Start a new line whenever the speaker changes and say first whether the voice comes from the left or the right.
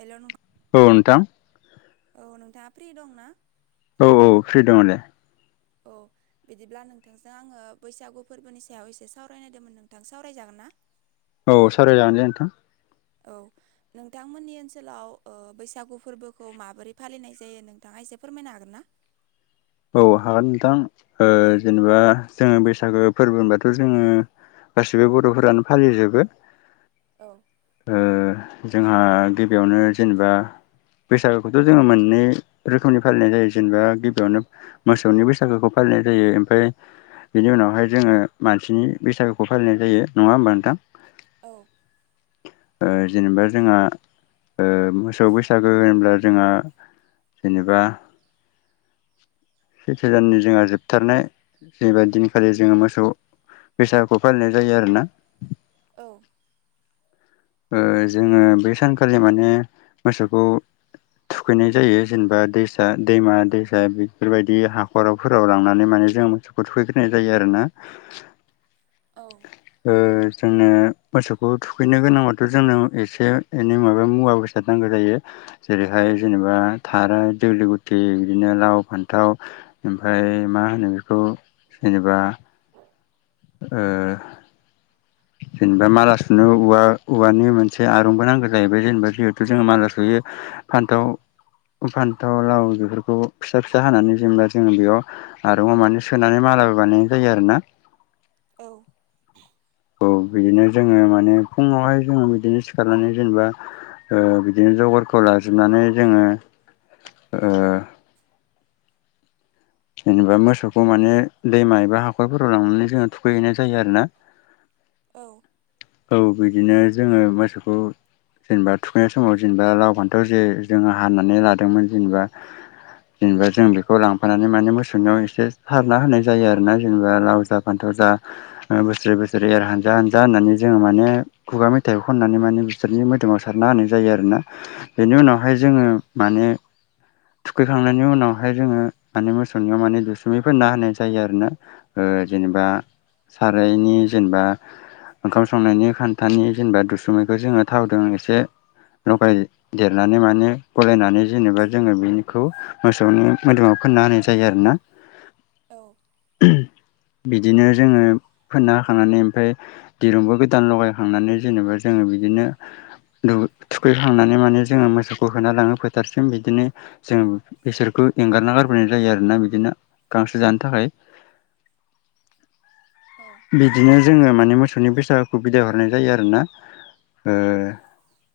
right: Hello नु
left: ओ नोंथां।
right: नोंथाङा फ्रि दं ना?
left: औ औ फ्रि दङ' दे।
right: औ। बिदिब्ला नोंथांजों आङो बैसागु फोरबोनि सायाव एसे सावरायनायदोंमोन नोंथां सावरायजागोन ना?
left: औ सावराय जानो जे नोंथां।
right: औ। नोंथांमोननि ओनसोलाव ओ बैसागु फोरबोखौ माबोरै फालिनाय जायो नोंथाङा एसे फोरमायनो हागोन ना? [inaudible]
left: औ हागोन नोंथां
right: औ
left: ओ जेनेबा जोङो बैसागो फोरबो होनबाथ' जोङो गासिबो बर'फोरानो फालिजोबो।
right: औ।
left: ओ जोंहा गिबियावनो जेनेबा बैसागुखौथ' जोङो मोननै रोखोमनि फालिनाय जायो जेनेबा गिबियावनो मोसौनि बैसागोखौ फालिनाय जायो ओमफ्राय बिनि उनावहाय जोङो मानसिनि बैसागुखौ फालिनाय जायो नङा होमबा नोंथां?
right: औ
left: ओ जेनेबा जोंहा ओ मोसौ बैसागो होनब्ला जोंहा जेनेबा
right: [inaudible]
left: सैथो दाननि जोंहा जोबथारनाय जेनेबा दिनखालि जोङो मोसौ बैसागुखौ फालिनाय जायो आरोना।
right: औ।
left: ओ जोङो बे सानखालि माने मोसौखौ थुखैनाय जायो जेनेबा दैसा दैमा दैसा बेफोरबायदि हाखरावफोराव लांनानै माने जों मोसौखौ थुखैग्रोनाय जायो आरोना।
right: औ।
left: ओ जोंनो मोसौखौ थुखैनो गोनांबाथ' जोंनो एसे एनै माबा मुवा बेसादा नां नांगौ जायो जेरैहाय जेनेबा थार दुलु गुथि बिदिनो लाव फान्थाव ओमफ्राय मा होनो बेखौ जेनेबा ओ। जेनेबा मालासुनो ओवा औवानि मोनसे आरंबो नांगौ जाहैबाय जेनेबा जिहेतु जोंङो माला सुयो बे फान्थाव फान्थाव लाव बेफोरखौ फिसा फिसा हानानै जेनेबा जोङो बेयाव आरङाव मानि सोनानै मा मालाबो बानाय जायो आरो ना।
right: औ।
left: औ बिदिनो जोङो माने फुङावहाय जोङो बिदिनो सिखारनानै जेनेबा बिदिनो जगारखौ लाजोबनानै जोङो
right: [inaudible]
left: जेनेबा मोसौखौ माने दैमा एबा हाखरफोराव लांनानै जोङो थुखैहैनाय जायो आरोना।
right: [inaudible]
left: औ बिदिनो जोङो मोसौखौ जेनेबा थुखैनाय समाव जेनेबा लाव फान्थाव जे जोङो हानानै लादोंमोन जेनेबा। जेनेबा जों बेखौ। लांफानानै मोसौाव एसे सारना होनाय जायो आरोना जेनेबा लाव जा फान्थाव जा बोसोर बसोरै एर हानजा हानजा होननानै जोङो माने खुगा मेथाइखौ खननानै माने बिसोरनि मोदोमाव सारना होनाय जायो आरो ना बेनि उनावहाय जोङो माने थुखैखांनायनि उनावहाय जोङो माने मोसौनियाव माने दुसुमैफोर फोनना होनाय जायो आरो ना जेनेबा। सारायनि जेनेबा। ओंखाम संनायनि खान्थानि जेनेबा दुसुमैखौ जोङो थावदों एसे लगाय देरनानै माने गलायनानै जेनेबा जोङो बेखौ मोसौनि मोदोमाव फोनना होनाय जायो आरोना।
right: [inaudible]
left: बिदिनो जोङो फोनना होखांनानै ओमफ्राय दिरुंबो गोदान लगायखांनानै जेनेबा जोङो। बिदिनो। थुखैहांनानै माने जोङो मोसौखौ होना लाङो फोथारसिम बिदिनो जों बिसोरखौ एंगारना गारबोनाय जायो आरोना बिदिनो गांसो जानो थाखाय बिदिनो जोङो माने मोसौनि बैसागुखौ बिदाय हरनाय जायो आरोना।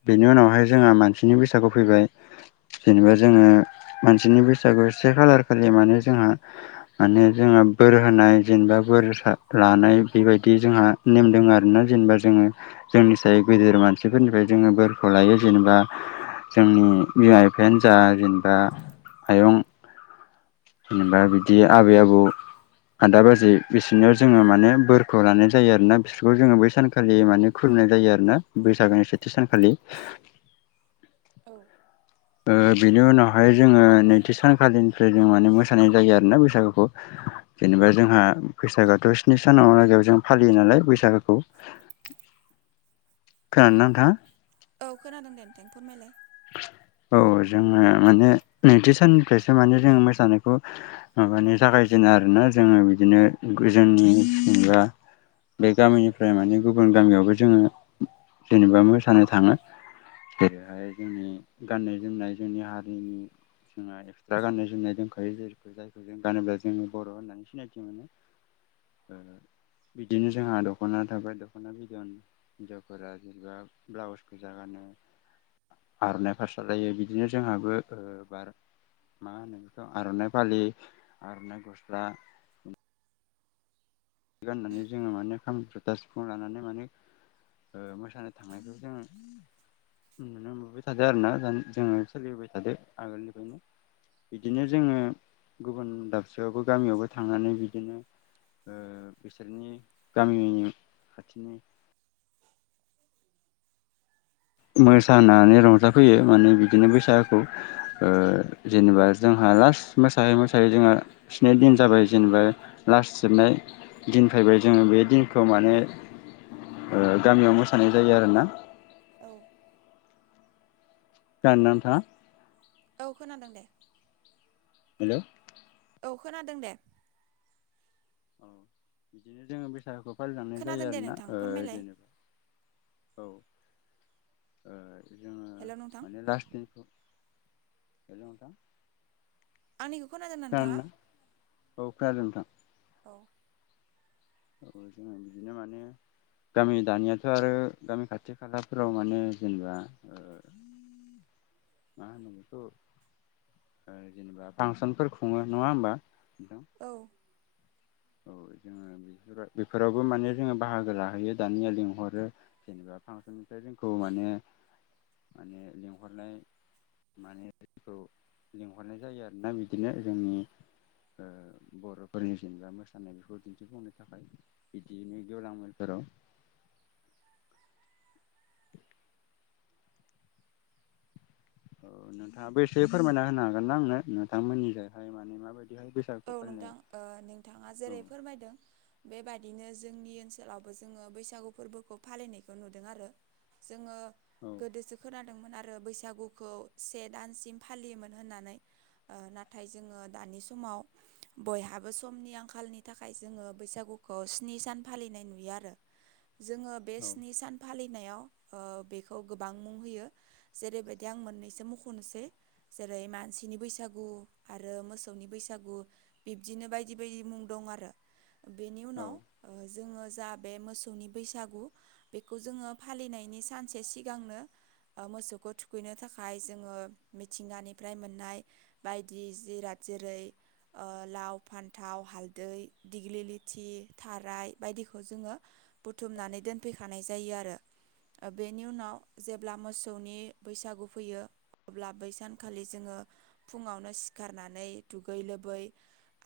left: बेनि उनावहाय जोंहा मानसिनि बैसागु फैबाय। जेनेबा जोङो मानसिनि बैसागु एबा से खालार खालि माने जोंहा माने जोंहा बोर होनाय जेनेबा बोर लानाय बेबायदि जोंहा नेम दङ आरोना जेनेबा जोङो जोंनि साय गेदेर मानसिफोरनिफ्राय जोङो बोरखौ लायो जेनेबा। जोंनि बिमा बिफायानो जा जेनेबा आयं। जेनेबा बिदि आबै आबौ आदा बाजि बिसोरनाव जोङो माने बोरखौ लानाय जायो आरोना बिसोरखौ जोङो बै सानखालि माने खुलुमनाय जायो आरोना बैसागोनि सेथि सानखालि। खालि।
right: औ
left: बिनि उनावहाय जोङो नैथि सानखालिनिफ्राय जों माने मोसानाय जायो आरोना बैसागुखौ जेनेबा जोंहा बैसागोआथ' स्नि सान आयदायाव जों फालियो नालाय बैसागोखौ।
right: [inaudible]
left: खोनादोंना नोंथां?
right: औ खोनादों नोंथां दे फोरमायलाय।
left: औ जोङो माने नैथि साननिफ्रायसो माने जों मोसानायखौ माबानि जागायजेनो। बिदिनो आरोना जोङो बिदिनो जोंनि जा बा बे गामिनिफ्राय माने गुबुन गामियावबो जोङो जेनेबा मोसानो थाङो। बोरैहाय जोंनि गाननाय जोमनाय जोंनि हारिनि जोंहा एक्सट्रा गाननाय जोमनाय दोनखायो जायखौ जायखौ जों गानोब्ला जोङो बर' होननानै सिनायथि मोनो। ओ बिदिनो जोंहा दख'ना थाबाय दख'ना बिद'न हिनजावफोरा जेनेबा ब्लाउसखौ गोजा गानो।
right: [inaudible]
left: आर'नाइ फास्रा लायो बिदिनो जोंहाबो ओ बार मा होनो बेखौ आर'नाइ फालि आर'नाइ गस्ला गाननानै जोङो माने खाम जुथा सिफुं लानानै माने मोसानो थांनायखौ जों नुनो मोनबोबाय थादों आरो ना दा जोङो सोलिबोबाय थादो आगोलनिफ्रायनो। बिदिनो जोङो गुबुन दाबसेआवबो गामियावबो थांनानै बिदिनो ओ बिसोरनि गामिनि खाथिनि मोसानानै रंजाफैयो माने बिदिनो बैसागुखौ। ओ जेनेबा जोंहा लास्ट मोसायै मोसायै जोंङो स्नि दिन जाबाय जेनेबा लास्ट जोबनाय दिनफोयबाय बे जोङो बे दिनखौ माने गामियाव मोसानाय जायो आरोना।
right: औ
left: खोनादोंना नोंथाङा?
right: औ खोनादों दे।
left: हेल'
right: औ खोनादों दे।
left: औ बिदिनो जोङो बैसागुखौ फालिलांनाय जायो
right: खोनादों दे
left: आरोना।
right: नोंथां
left: ओ
right: फोरमायलाय
left: जेनेबा औ ओ जोङो
right: हेल' नोंथां
left: माने लास्ट दिनखौ हेल' नोंथां।
right: आंनिखौ खोनादोंना नोंथाङा?
left: औ खोनादों नोंथां।
right: औ
left: औ जोङो बिदिनो माने गामि दानियाथ' आरो गामि खाथि खालाफोराव माने जेनेबा ओ
right: [inaudible]
left: मा होनो बेखौ जेनेबा फांसनफोर खुङो नङा होमबा? [inaudible]
right: औ
left: औ जोङो बेफोर बेफोरावबो माने जोङो बाहागो लाहैयो दानिया। लिंहरो जेनेबा फांसननिफ्राय जोंखौ माने माने लिंहरनाय माने जोंखौ लिंहरनाय जायो आरोना बिदिनो जोंनि ओ बर'फोरनि जेनबा मोसानाय बेखौ दिन्थिफुंनो थाखाय बिदिनो गेवलां मेलफोराव औ नोंथाङाबो एसे फोरमायना होनो हागोन ना आंनो नोंथांमोननिजोंहाय माने माबायदि?
right: औ नोंथां। नोंथाङा जेरै
left: औ
right: फोरमायदों बेबायदि बिदिनो जोंनि ओनसोलावबो जोङो बैसागु फोरबोखौ फालिनायखौ नुदों आरो। जोङो
left: औ
right: गोदोसो खोनादोंमोन आरो बैसागुखौ से दानसिम फालियोमोन होननानै। नाथाय जोङो दानि समाव बयहाबो समनि आंखालनि थाखाय जोङो बैसागुखौ स्नि सान फालिनाय नुयो आरो। जोङो बे
left: औ
right: स्नि सान फालिनायाव ओ बेखौ गोबां मुं होयो जेरैबायदि आं मोननैसो मख'नोसै जेरै- मा नसिनि बैसागु आरो मोसौनि बैसागु। बिब्दिनो बायदि बायदि मुं दं। आरो बेनि उनाव जोङो जा बे मोसौनि बैसागु बेखौ जोङो फालिनायनि सानसे सिगांनो मोसौखौ थुखैनो थाखाय जोङो मिथिंगानिफ्राय मोननाय बायदि जिर जेरै लाव फान्थाव हालदै दिग्लि लथि थाराय बायदिखौ जोङो बुथुमनानै दोनफैखानाय जायो आरो बेनि उनाव जेब्ला मोसौनि बैसागु फैयो। अब्ला बै सानखालि जोङो फुङावनो सिखारनानै दुगै लोब बै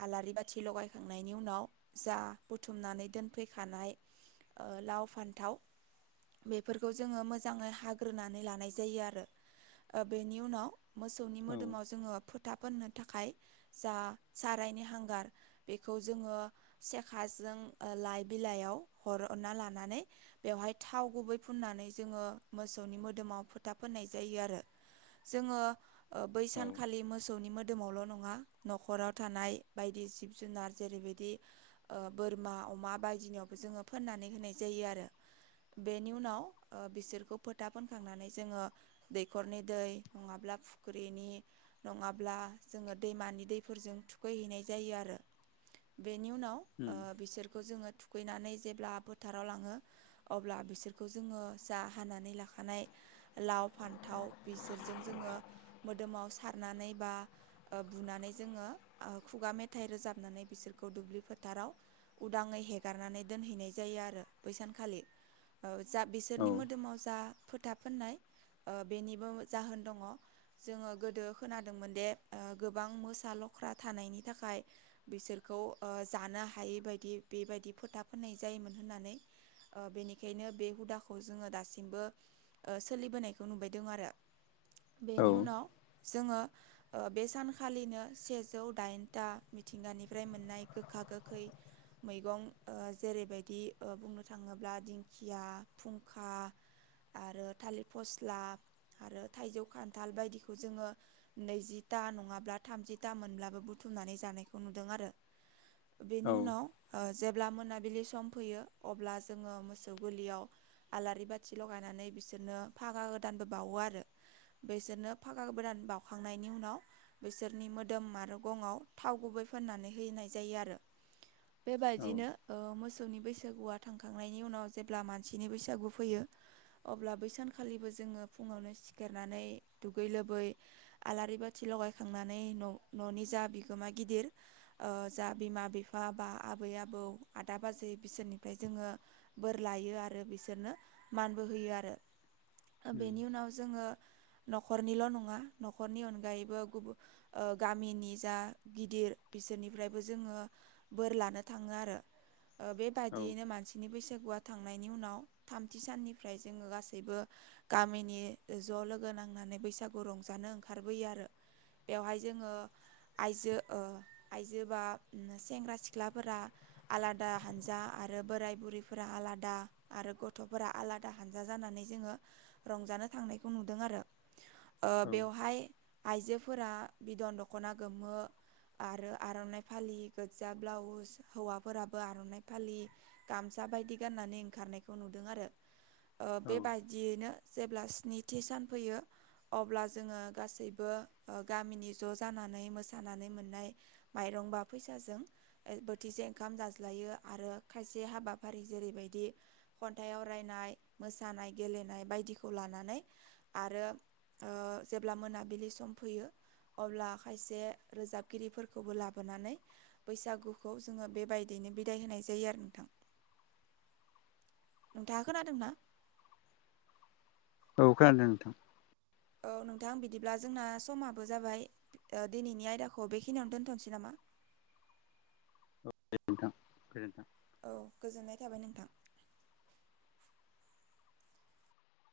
right: आलारि बाथि लगायखांनायनि उनाव जा बुथुमनानै दोनफैखानाय लाव फान्थाव बेफोरखौ जोङो मोजाङै हाग्रोनानै लानाय जायो आरो बेनि उनाव मोसौनि
left: औ
right: मोदोमाव जोङो फोथा फोननो थाखाय जा सारायनि हांगार बेखौ जोङो सेखाजों लाइ बिलाइयाव हर अरना लानानै बेवहाय थाव गुबै फुननानै जोङो मोसौनि मोदोमाव फोथा फोननाय जायो। आरो जोङो बै
left: औ
right: सानखालि मोसौनि मोदोमावल' नङा न'ख'राव थानाय बायदि जिब जुनार जेरैबायदि बोरमा अमा बायदिनिबो जोङो फोननानै सानै होनाय जायो आरो बेनि उनाव बिसोरखौ फोथा फोनखांनानै जोङो दैखरनि दै नङाब्ला फुख्रिनि नङाब्ला जोङो दैमानि दैफोरजों थुखैहैनाय जायो आरो बेनि
left: उम
right: उनाव बिसोरखौ जोङो थुखैनानै जेब्ला फोथाराव लाङो अब्ला बिसोरखौ जोङो जा हानानै लाखानाय लाव फान्थाव बिसोरजों जोङो मोदोमाव सारनानै बा बुना नानै जोङो खुगा मेथाइ रोजाबनानै बिसोरखौ दुब्लि फोथाराव उदाङै हेगारनानै दोनहैनाय जायो आरो बैसानखालि ओ जा
left: औ
right: बिसोरनि मोदोमाव जा फोथाब फोननाय ओ बेनिबो जाहोन दङ जोङो गोदो खोनादोंमोन दे गोबां‌ गोबां मोसा लख्रा लख्रा थानायनि थाखाय बिसोरखौ ओ जानो हायै बायदि बेबायदि फोथा फोननाय जायो। मोन होननानै ओ बेनिखायनो बे हुदाखौ जोङो दासिमबो ओ सोलिबोनायखौ नुबायदों आरो। बेनि उनाव
left: औ
right: जोङो बे सानखालिनो सेजौ दाइनथा मिथिंगानिफ्राय मोननाय गोखा गोखै मैगं ओ जेरै जेरैबायदि बुंनो थाङोब्ला दिंखिया फुंखा आरो थालिर फस्ला आरो थाइजौ खान्थाल बायदिखौ जोङो नैजिथा नङाब्ला थामजि था मोनब्लाबो बुथुमनानै जानायखौ नुदों आरो बेनि
left: औ
right: उनाव ओ जेब्ला मोना बिलि सम फैयो अब्ला जोङो मोसौ गलियाव आलारि बाथि लगायनानै बिसोरनो फागा गोदानबो बावो आरो। बेसोरनो फागा गोदान बाउखांनायनि उनाव बिसोरनि मोद दोम आरो गंआव थाव गुबै फोननानै हैनाय जायो आरो
left: औ
right: बेबायदिनो ओ मोसौनि बैसो बैसागुआ थांखांनायनि उनाव जेब्ला मानसिनि बैसागुआ फैयो अब्ला बैसानखालिबो जोङो फुङावनो सिखारनानै दुगै लोबै आलारि बाथि लगायखांनानै न' न'नि जा बिगोमा गिदिर ओ जा बिमा बिफा बा आबै आबौ आदा बाजै बिसोरनिफ्राय जोङो बोर लायो आरो बिसोरनो मानबो होयो आरो।
left: उम
right: बेनि उनाव जोङो न'खरनिल' नङा न'खरनि अनगायैबो गुबुन ओ। गामिनि जा गिदिर बिसोरनिफ्रायबो जोङो बोर लानो थाङो आरो।
left: औ
right: बेबायदियैनो मानसिनि बैसागुआ। थांनायनि उनाव थामथि साननिफ्राय जोङो गासैबो गामिनि ज' लोगो नांनानै बैसागु रंजानो ओंखारबोयो आरो बेवहाय जोङो आजो ओ आइजो बा सेंग्रा सिख्लाफोरा आलादा आलादा हानजा आरो बोराय बुरैफोरा आलादा आरो गथ'फोरा आलादा हानजा जानानै जोङो रंजानो थांनायखौ नुदों आरो ओ
left: औ
right: बेवहाय आइजोफोरा बिदन दख'ना गोमो आरो आर'नाइ फालि गो्जा ब्लाउस हौवाफोराबो आर'नाइ फालि गामसा बेबायदि गान्नानै ओंखारनायखौ नुदों आरो ओ
left: औ
right: बेबायदियैनो जे जेब्ला स्निथि सान फैयो अब्ला जोङो गासैबो औ गामिनि ज' जानानै मोसानानै मोननाय माइरं बा फैसाजों बोथिसे ओंखाम जाज्लायो। आरो खायसे हाबाफारि जेरैबायदि खन्थाइ आवरायनाय मोसानाय गेलेनाय बायदिखौ लानानै आरो ओ जेब्ला मोनाबिलि सम फैयो अब्ला खायसे रोजाबगिरिफोरखौबो लाबोनानै बैसागुखौ जोङो बेबायदिनो बिदाय होनाय जायो आरो नोंथां। नोंथाङा खोनादोंना?
left: औ खोनादों नोंथां।
right: औ नोंथां बिदिब्ला जोंना समाबो जाबाय ओ दिनैनि आयदाखौ बेखिनियावनो दोनथ'नोसै नामा? [inaudible]
left: औ दे नोंथां गोजोन्थों।
right: औ गोजोननाय थाबाय नोंथां।